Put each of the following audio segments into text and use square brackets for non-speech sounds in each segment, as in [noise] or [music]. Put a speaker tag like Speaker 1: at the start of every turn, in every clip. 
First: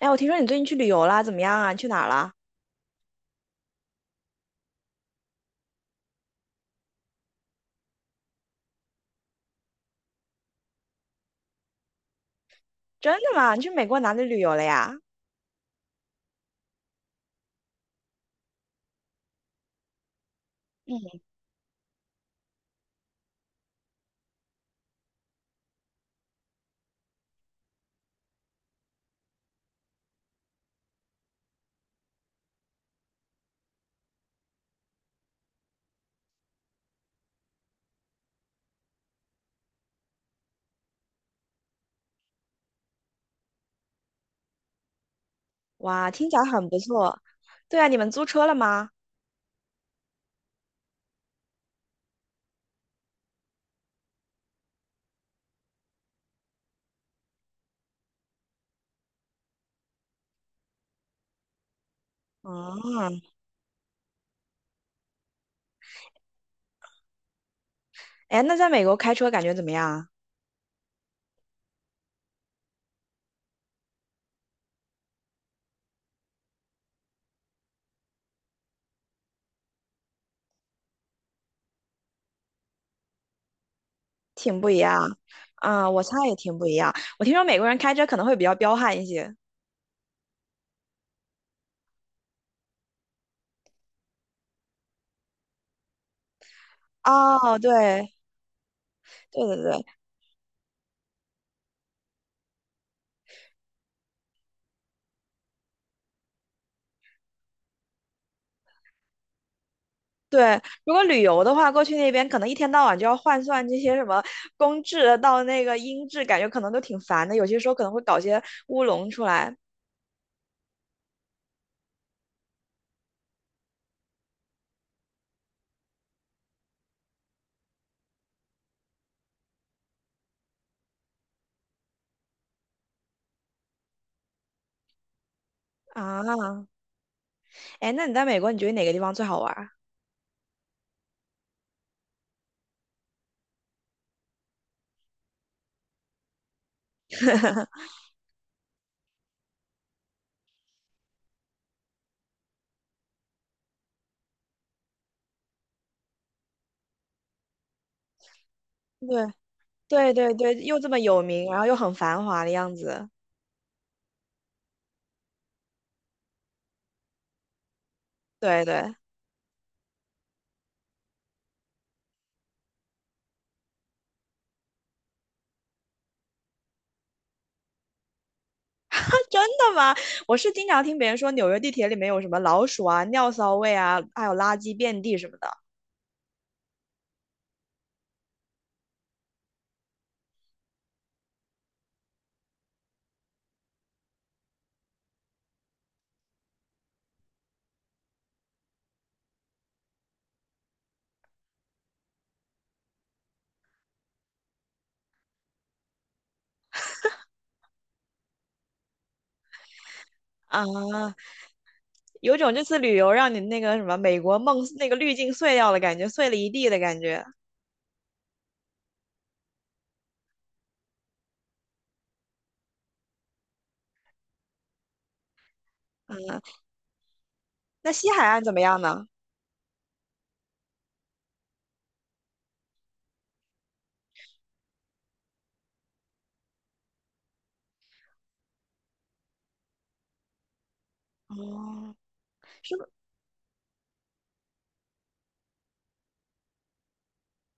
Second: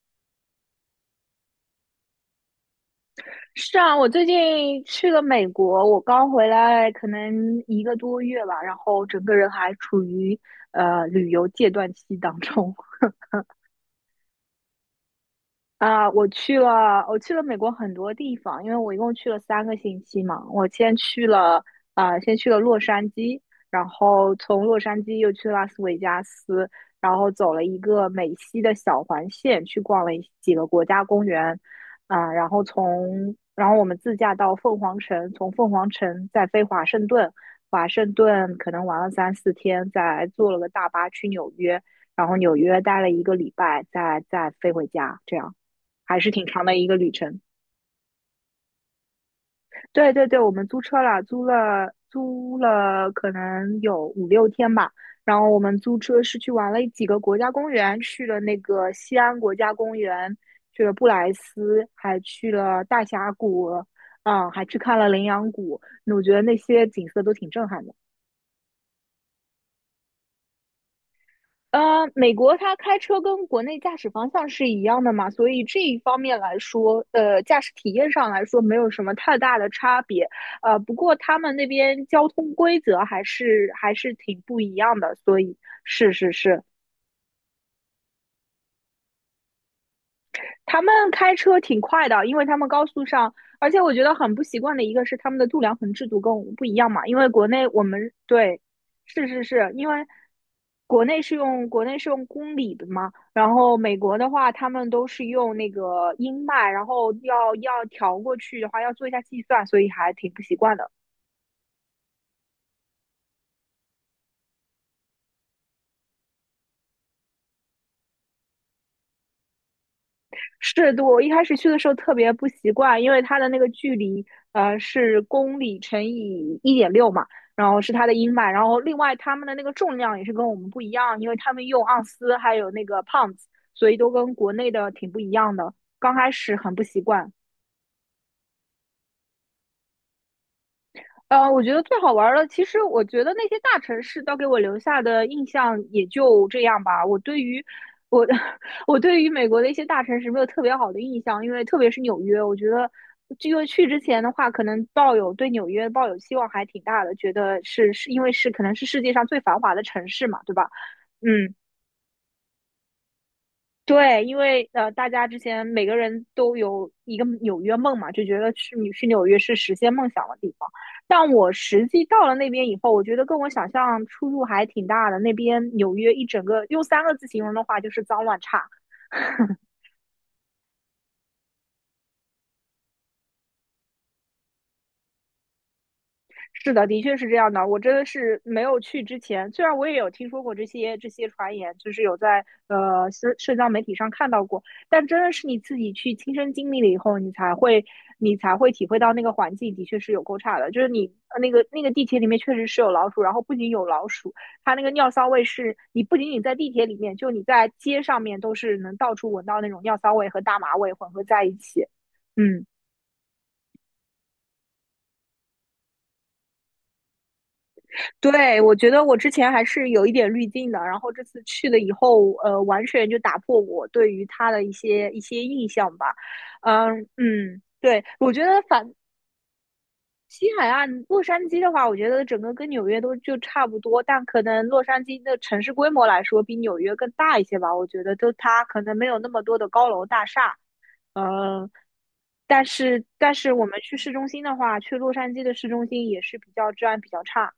Speaker 1: 哎，我听说你最近去旅游了，怎么样啊？你去哪儿啦？
Speaker 2: 是啊，我最近去了美国，我刚回来，可能一个多月吧，然后整个人还处于旅游戒断期当中。
Speaker 1: 真的吗？你去美国哪里旅游了呀？
Speaker 2: 啊，我去了美国很多地方，因为我一共去了3个星期嘛。我先
Speaker 1: 嗯。
Speaker 2: 去了啊、先去了洛杉矶，然后从洛杉矶又去拉斯维加斯，然后走了一个美西的小环线，去逛了几个国家公园。啊、然后从然后我们自驾到凤凰城，从凤凰城再飞华盛顿。华盛顿可能玩了3-4天，再坐了个大巴去纽约，然后纽约待了一个礼拜，再飞回家，这样。
Speaker 1: 哇，
Speaker 2: 还
Speaker 1: 听
Speaker 2: 是
Speaker 1: 起来
Speaker 2: 挺长
Speaker 1: 很
Speaker 2: 的
Speaker 1: 不
Speaker 2: 一个旅
Speaker 1: 错。
Speaker 2: 程。
Speaker 1: 对啊，你们租车了吗？
Speaker 2: 对对对，我们租车了，租了可能有5-6天吧。然后我们租车是去玩了几个国家公园，去了那个西安国家公园，去了布莱斯，还去了大
Speaker 1: 嗯。
Speaker 2: 峡谷，嗯，还去看了羚羊谷。那我觉得那些景色都挺震撼的。
Speaker 1: 哎，那在美国开车感觉怎么样啊？
Speaker 2: 美国它开车跟国内驾驶方向是一样的嘛，所以这一方面来说，驾驶体验上来说没有什么太大的差别。不过他们那边交通规则还是挺
Speaker 1: 挺
Speaker 2: 不
Speaker 1: 不
Speaker 2: 一
Speaker 1: 一
Speaker 2: 样的，
Speaker 1: 样。
Speaker 2: 所以。
Speaker 1: 啊，我
Speaker 2: 是
Speaker 1: 猜
Speaker 2: 是
Speaker 1: 也挺
Speaker 2: 是。
Speaker 1: 不一样。我听说美国人开车可能会比较彪悍一些。
Speaker 2: 他们开车挺快的，因为他们高速上。而且我觉得很不习惯的一个是他们的度量衡制度跟我们不一样嘛，因为国
Speaker 1: 哦，
Speaker 2: 内我
Speaker 1: 对，
Speaker 2: 们对。是是
Speaker 1: 对对
Speaker 2: 是，
Speaker 1: 对
Speaker 2: 因为国内是用公里的嘛，然后美国的话他们都是用那个英迈，然后要调过去的话要做一下计算，所以还挺不习
Speaker 1: 对。
Speaker 2: 惯的。
Speaker 1: 如果旅游的话，过去那边可能一天到晚就要换算这些什么公制到那个英制，感觉可能都挺烦的。有些时候可能会搞些乌龙出来
Speaker 2: 是，对，我一开始去的时候特别不习惯，因为它的那个距离，是公里乘以1.6嘛，然后是它的英迈，然后另外他们的那个重量也是跟我们不一样，因为他们用盎司还有那个 p 子，所以都跟国内的挺不一样的，刚开始
Speaker 1: 啊。
Speaker 2: 很不习惯。
Speaker 1: 哎，那你在美国，你觉得哪个地方最好玩儿？
Speaker 2: 我觉得最好玩儿的，其实我觉得那些大城市都给我留下的印象也就这样吧。我对于我 [laughs] 我对于美国的一些大城市没有特别好的印象，因为特别是纽约，我觉得因为去之前的话，可能对纽约抱有希望还挺大的，觉得是是因为是可能是世界上
Speaker 1: 对，
Speaker 2: 最繁华的城
Speaker 1: 对
Speaker 2: 市
Speaker 1: 对
Speaker 2: 嘛，对
Speaker 1: 对，
Speaker 2: 吧？
Speaker 1: 又这么有名，
Speaker 2: 嗯，
Speaker 1: 然后又很繁华的样子。
Speaker 2: 对，因为大家之前每个人都有一个纽约梦嘛，就觉得
Speaker 1: 对对，[laughs]
Speaker 2: 去你
Speaker 1: 啊，
Speaker 2: 去纽约是实现梦想的地方。但我实际到了那边以后，我觉得跟我想象出入还挺大的。那边纽约一整个用三个字形容的话，就是脏乱差。
Speaker 1: 真的吗？我是经常听别人说纽约地铁里面有什么老鼠啊、尿骚味啊，还有垃圾遍地什么的
Speaker 2: 是的，的确是这样的。我真的是没有去之前，虽然我也有听说过这些传言，就是有在社交媒体上看到过，但真的是你自己去亲身经历了以后，你才会体会到那个环境的确是有够差的。就是你地铁里面确实是有老鼠，然后不仅有老鼠，它那个尿骚味是你不仅仅在地铁里面，就你在街上面都是能到处闻到那种尿骚味和大麻味混
Speaker 1: 啊，
Speaker 2: 合在一起。
Speaker 1: 有种这
Speaker 2: 嗯，
Speaker 1: 次旅游让你那个什么美国梦那个滤镜碎掉了感觉，碎了一地的感觉。
Speaker 2: 对，我觉得我之前还是有一点滤镜的，然后这次去了以后，完全就打破我对于它的一些印象吧。
Speaker 1: 嗯。
Speaker 2: 嗯嗯，
Speaker 1: 那
Speaker 2: 对。
Speaker 1: 西海
Speaker 2: 我
Speaker 1: 岸
Speaker 2: 觉
Speaker 1: 怎么
Speaker 2: 得
Speaker 1: 样
Speaker 2: 反
Speaker 1: 呢？
Speaker 2: 西海岸洛杉矶的话，我觉得整个跟纽约都就差不多，但可能洛杉矶的城市规模来说比纽约更大一些吧。我觉得就它可能没有那么多的高楼大厦，嗯，
Speaker 1: 哦，
Speaker 2: 但
Speaker 1: 是。
Speaker 2: 是但是我们去市中心的话，去洛杉矶的市中心也是比较治安比较差。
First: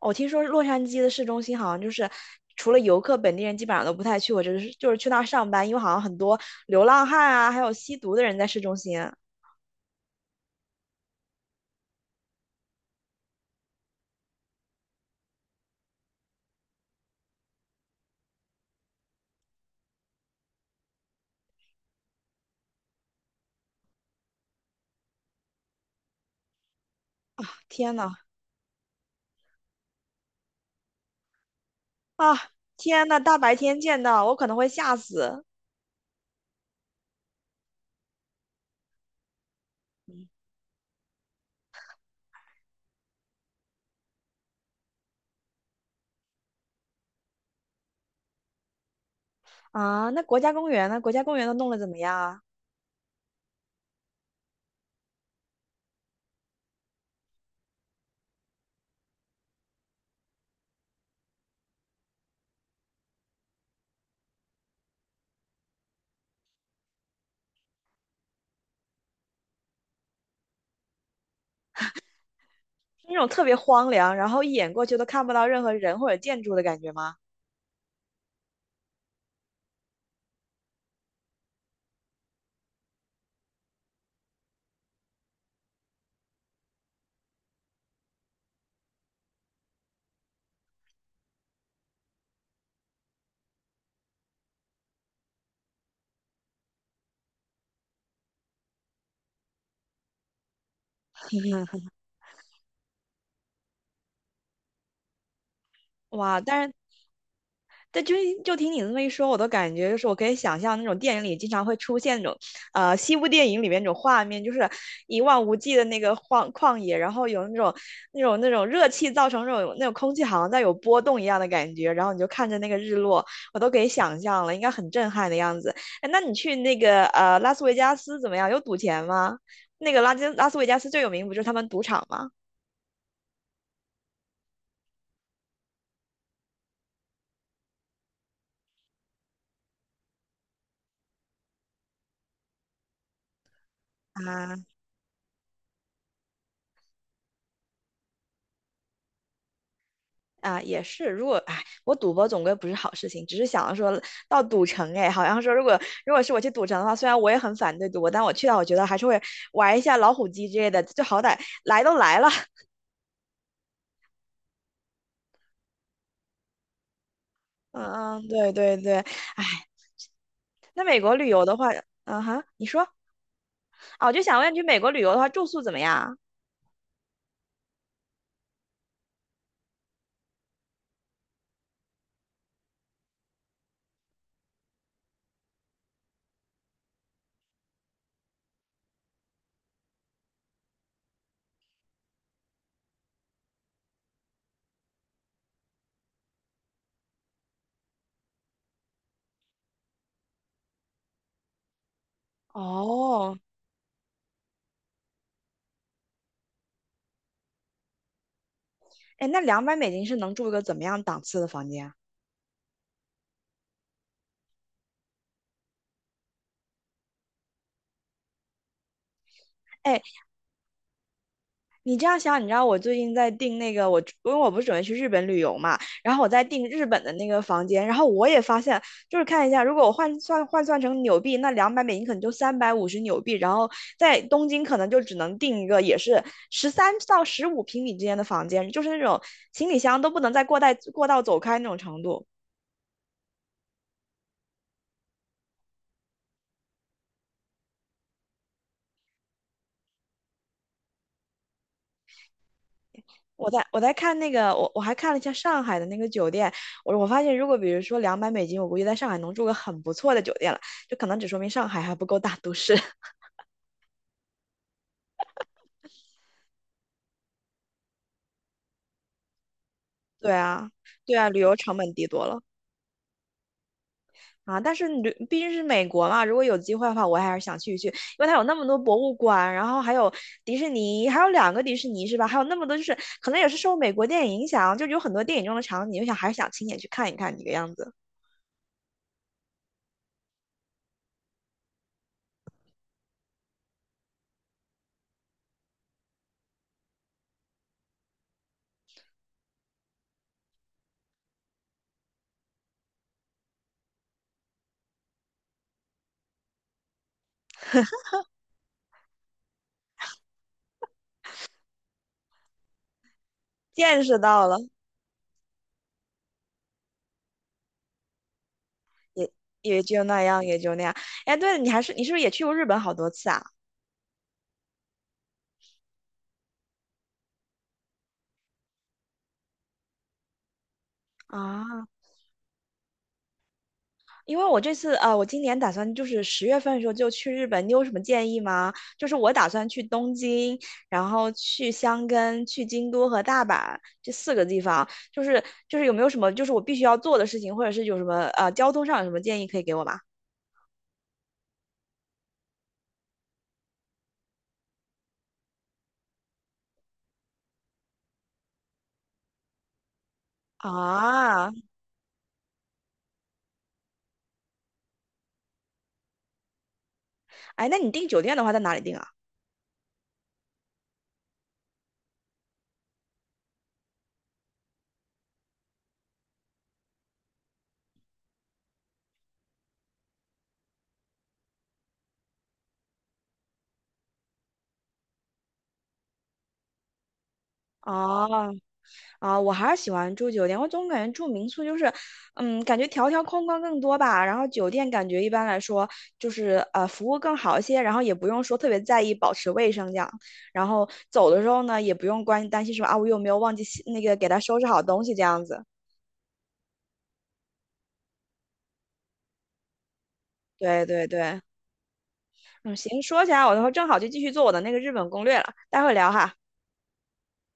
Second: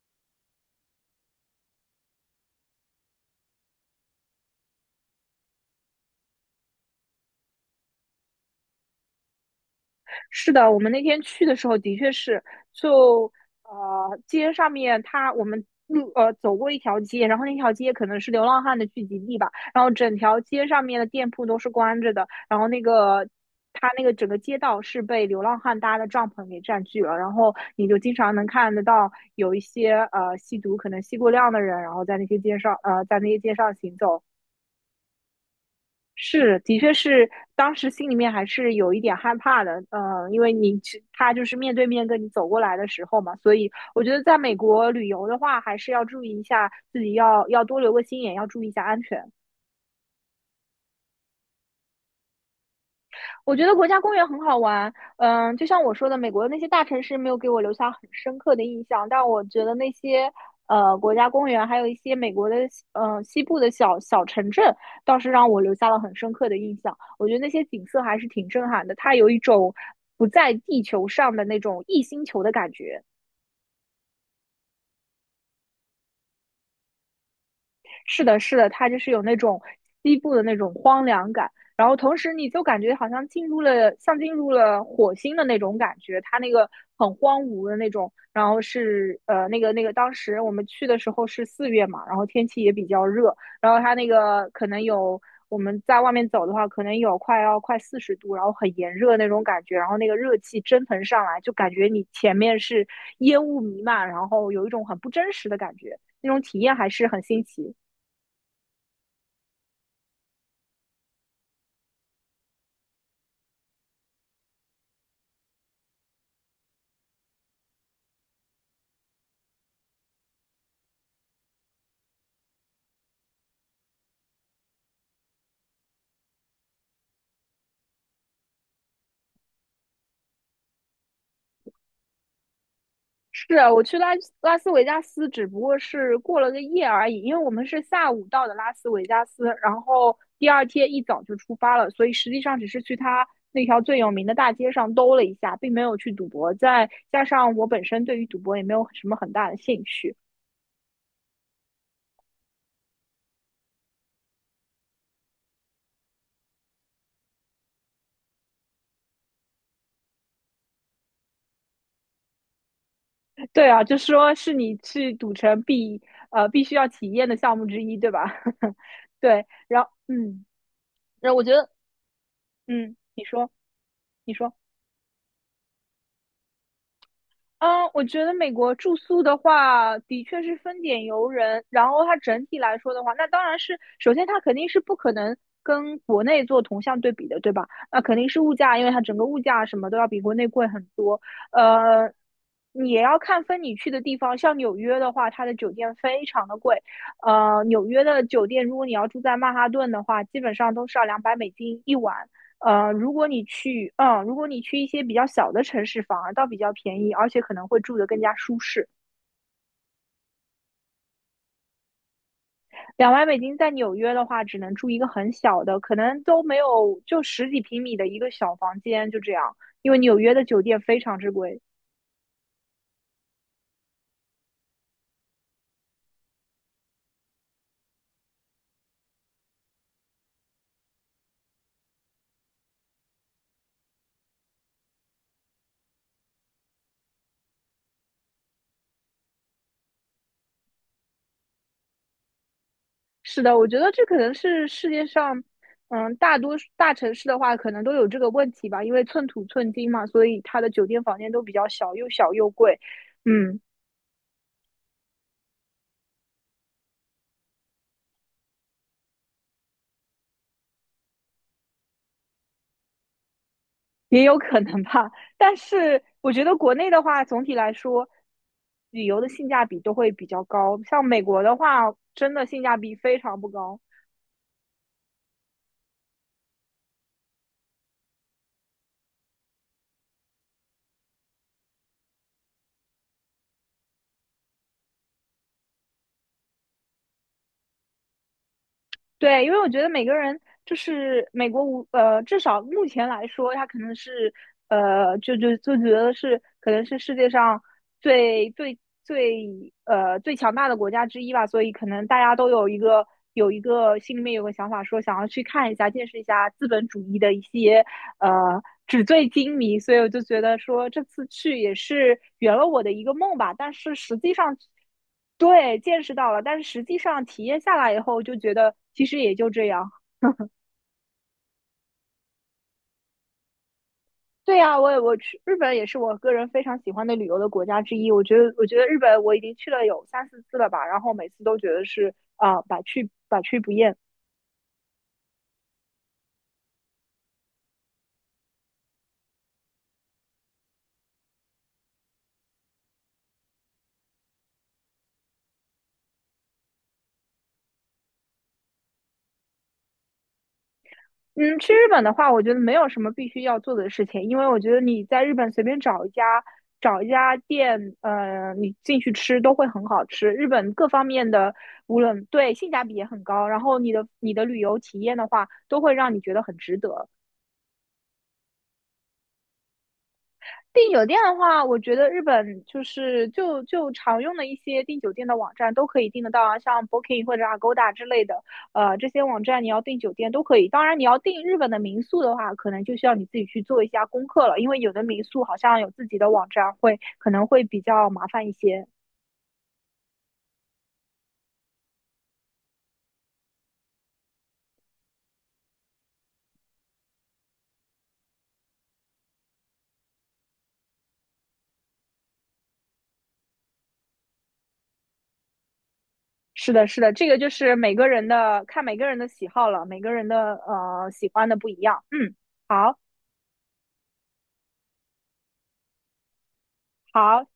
Speaker 1: 我听说洛杉矶的市中心好像就是除了游客，本地人基本上都不太去过，我就是去那儿上班，因为好像很多流浪汉啊，还有吸毒的人在市中心。
Speaker 2: 是的，我们那天去的时候的确是，就呃街上面它我们路呃走过一条街，然后那条街可能是流浪汉的聚集地吧，然后整条街上面的店铺都是关着的，然后它那个整个街道是被流浪汉搭的帐篷给占据了，然后你
Speaker 1: 天
Speaker 2: 就
Speaker 1: 呐，
Speaker 2: 经常能看得到有一些吸毒可能吸过量的人，然后在那些
Speaker 1: 啊，
Speaker 2: 街上呃
Speaker 1: 天呐，
Speaker 2: 在那
Speaker 1: 大
Speaker 2: 些街
Speaker 1: 白
Speaker 2: 上
Speaker 1: 天
Speaker 2: 行
Speaker 1: 见
Speaker 2: 走。
Speaker 1: 到我可能会吓死。
Speaker 2: 是，的确是，当时心里面还是有一点害怕的，嗯，因为你去他就是面对面跟你走过来的时候嘛，所以我觉得在美国旅游的话，还是要注意一下自己要多留个心眼，要注意一下安全。
Speaker 1: 啊！那国家公园呢？国家公园都弄得怎么样啊？
Speaker 2: 我觉得国家公园很好玩，嗯，就像我说的，美国的那些大城市没有给我留下很深刻的印象，但我觉得那些国家公园，还有一些美国的西部的小小城镇，倒是让我留下了很深刻的印象。我觉得那些景色还是挺震撼的，它有一种不在地球上的那种异星球的感觉。
Speaker 1: 是那种特别荒凉，然后一眼过去都看不到任何人或者建筑的感觉吗？
Speaker 2: 是的，是的，它就是有那种西部的那种荒凉感，然后同时你就感觉像进入了火星的那种感觉，它那个很荒芜的那种，然后当时我们去的时候是4月嘛，然后天气也比较热，然后它那个可能有。我们在外面走的话，可能有快要40度，然后很炎热那种感觉，然后那个热气蒸腾上来，就感觉你前面是烟雾弥漫，然后有一种很不真实的感觉，那
Speaker 1: 哇，
Speaker 2: 种体
Speaker 1: 但
Speaker 2: 验还
Speaker 1: 是
Speaker 2: 是很新奇。
Speaker 1: 对，就听你这么一说，我都感觉就是我可以想象那种电影里经常会出现那种，西部电影里面那种画面，就是一望无际的那个荒旷野，然后有那种热气造成那种空气好像在有波动一样的感觉，然后你就看着那个日落，我都可以想象了，应该很震撼的样子。哎，那你去那个拉斯维加斯怎么样？有赌钱吗？那个拉斯维加斯最有名不就是他们赌场吗？
Speaker 2: 是啊，我去拉斯维加斯，只不过是过了个夜而已，因为我们是下午到的拉斯维加斯，然后第二天一早就出发了，所以实际上只是去他那条最有名的大
Speaker 1: 啊。
Speaker 2: 街上兜了一下，并没有去赌博。再加上我本身对于赌博也没有什么很大的兴趣。
Speaker 1: 啊，也是。如果哎，我赌博总归不是好事情，只是想说到赌城，哎，好像说如果是我去赌城的话，虽然我也很反对赌博，但我去了，我觉得还是会玩一下老虎机之类的，就好歹来都来了。[laughs]
Speaker 2: 对啊，就说是你去赌城必须要体验的项目之一，对
Speaker 1: 嗯
Speaker 2: 吧？
Speaker 1: 嗯，对对
Speaker 2: [laughs]
Speaker 1: 对。哎，
Speaker 2: 对，然后嗯，
Speaker 1: 那美国旅
Speaker 2: 然后我
Speaker 1: 游
Speaker 2: 觉
Speaker 1: 的话，
Speaker 2: 得
Speaker 1: 嗯哼，你说
Speaker 2: 嗯，你说。
Speaker 1: 哦，我就
Speaker 2: 你
Speaker 1: 想问，
Speaker 2: 说。
Speaker 1: 去美国旅游的话，住宿怎么样？
Speaker 2: 嗯，我觉得美国住宿的话，的确是分点游人。然后它整体来说的话，那当然是首先它肯定是不可能跟国内做同向对比的，对吧？那肯定是物价，因为它整个物价什么都要比国内贵很多。呃，你也要看分你去的地方，像纽约的话，它的酒店非常的贵。纽约的酒店，如果你要住在曼哈顿的话，基本上都是要200美金一晚。呃，如果
Speaker 1: 哦。
Speaker 2: 你去，嗯，如果你去一些比较小的城市，反而倒比较便宜，而且可能会住得更加舒适。
Speaker 1: 哎，那两百美金是能住一个怎么样档次的房间啊？
Speaker 2: 2万美金在纽约的话，只能住一个很小的，可能都没有，就十几平米的一个小房间，就这样。因为
Speaker 1: 哎，
Speaker 2: 纽约的酒店非常之贵。
Speaker 1: 你这样想，你知道我最近在订那个我，因为我不是准备去日本旅游嘛，然后我在订日本的那个房间，然后我也发现，就是看一下，如果我换算换算成纽币，那两百美金可能就350纽币，然后在东京可能就只能订一个也是13到15平米之间的房间，就是那种行李箱都不能在过带过道走开那种程度。
Speaker 2: 是的，我觉得这可能是世界上，嗯，大多数大城市的话，可能都有这个问题吧，因为寸土寸金嘛，所以它的酒店房间都比较小，又小又贵。
Speaker 1: 我
Speaker 2: 嗯，
Speaker 1: 在我在看那个，我还看了一下上海的那个酒店，我发现如果比如说两百美金，我估计在上海能住个很不错的酒店了，就可能只说明上海还不够大都市。[laughs]
Speaker 2: 也有可能吧。但是我觉得国内的话，总体来说，旅游的性价比都会比
Speaker 1: 对
Speaker 2: 较
Speaker 1: 啊，
Speaker 2: 高。像
Speaker 1: 对
Speaker 2: 美
Speaker 1: 啊，旅
Speaker 2: 国
Speaker 1: 游
Speaker 2: 的
Speaker 1: 成本
Speaker 2: 话，
Speaker 1: 低多
Speaker 2: 真
Speaker 1: 了
Speaker 2: 的性价比非常不高。
Speaker 1: 啊，但是毕竟是美国嘛，如果有机会的话，我还是想去一去，因为它有那么多博物馆，然后还有迪士尼，还有两个迪士尼是吧？还有那么多就是可能也是受美国电影影响，就有很多电影中的场景，我想还是想亲眼去看一看这个样子，
Speaker 2: 对，因为我觉得每个人就是美国无呃，至少目前来说，他可能是呃，就就就觉得可能是世界上最强大的国家之一吧，所以可能大家都有一个有一个心里面有个想法，说想要去看一下、见识一下资本主义的一些纸醉金迷，所以我就觉得说这次去也是圆了我的一个梦吧。但是
Speaker 1: 见
Speaker 2: 实
Speaker 1: 识
Speaker 2: 际
Speaker 1: 到了。
Speaker 2: 上，对，见识到了，但是实际上体验下来以后，就觉得其实
Speaker 1: 也
Speaker 2: 也就这
Speaker 1: 也
Speaker 2: 样。
Speaker 1: 就那样，也就那样。哎，对了，你还是你是不是也去过日本好多次啊？
Speaker 2: 对呀，我去日本也是我个人非常喜欢的旅游的国家之一。我觉得日本我已经去了有3-4次了吧，然后每次都觉得
Speaker 1: 啊，
Speaker 2: 是啊、百去百去不厌。
Speaker 1: 因为我这次啊、呃我今年打算就是10月份的时候就去日本，你有什么建议吗？就是我打算去东京，然后去箱根、去京都和大阪这四个地方，就是有没有什么就是我必须要做的事情，或者是有什么交通上有什么建议可以给我吗？
Speaker 2: 嗯，去日本的话，我觉得没有什么必须要做的事情，因为我觉得你在日本随便找一家店，你进去吃都会很好吃。日本各方面
Speaker 1: 啊。
Speaker 2: 的，无论对性价比也很高，然后你的旅游体验的话，都会让你觉得很值得。
Speaker 1: 哎，那你订酒店的话在哪里订啊？
Speaker 2: 订酒店的话，我觉得日本就是常用的一些订酒店的网站都可以订得到啊，像 Booking 或者 Agoda 之类的，这些网站你要订酒店都可以。当然，你要订日本的民宿的话，可能就需要你自己去做一下功课了，因为有的民宿好像有自己的网站会，可能会比较麻烦一
Speaker 1: 哦。
Speaker 2: 些。
Speaker 1: 啊，我还是喜欢住酒店。我总感觉住民宿就是，感觉条条框框更多吧。然后酒店感觉一般来说就是服务更好一些，然后也不用说特别在意保持卫生这样。然后走的时候呢，也不用担心说啊我有没有忘记洗那个给他收拾好东西这样子。
Speaker 2: 是的，是的，这个就是每个人的看每个人的喜好了，每个人的
Speaker 1: 对对
Speaker 2: 喜
Speaker 1: 对，
Speaker 2: 欢的不一样。嗯，
Speaker 1: 嗯，
Speaker 2: 好，
Speaker 1: 行，说起来我的话正好就继续做我的那个日本攻略了，待会儿聊哈。
Speaker 2: 好。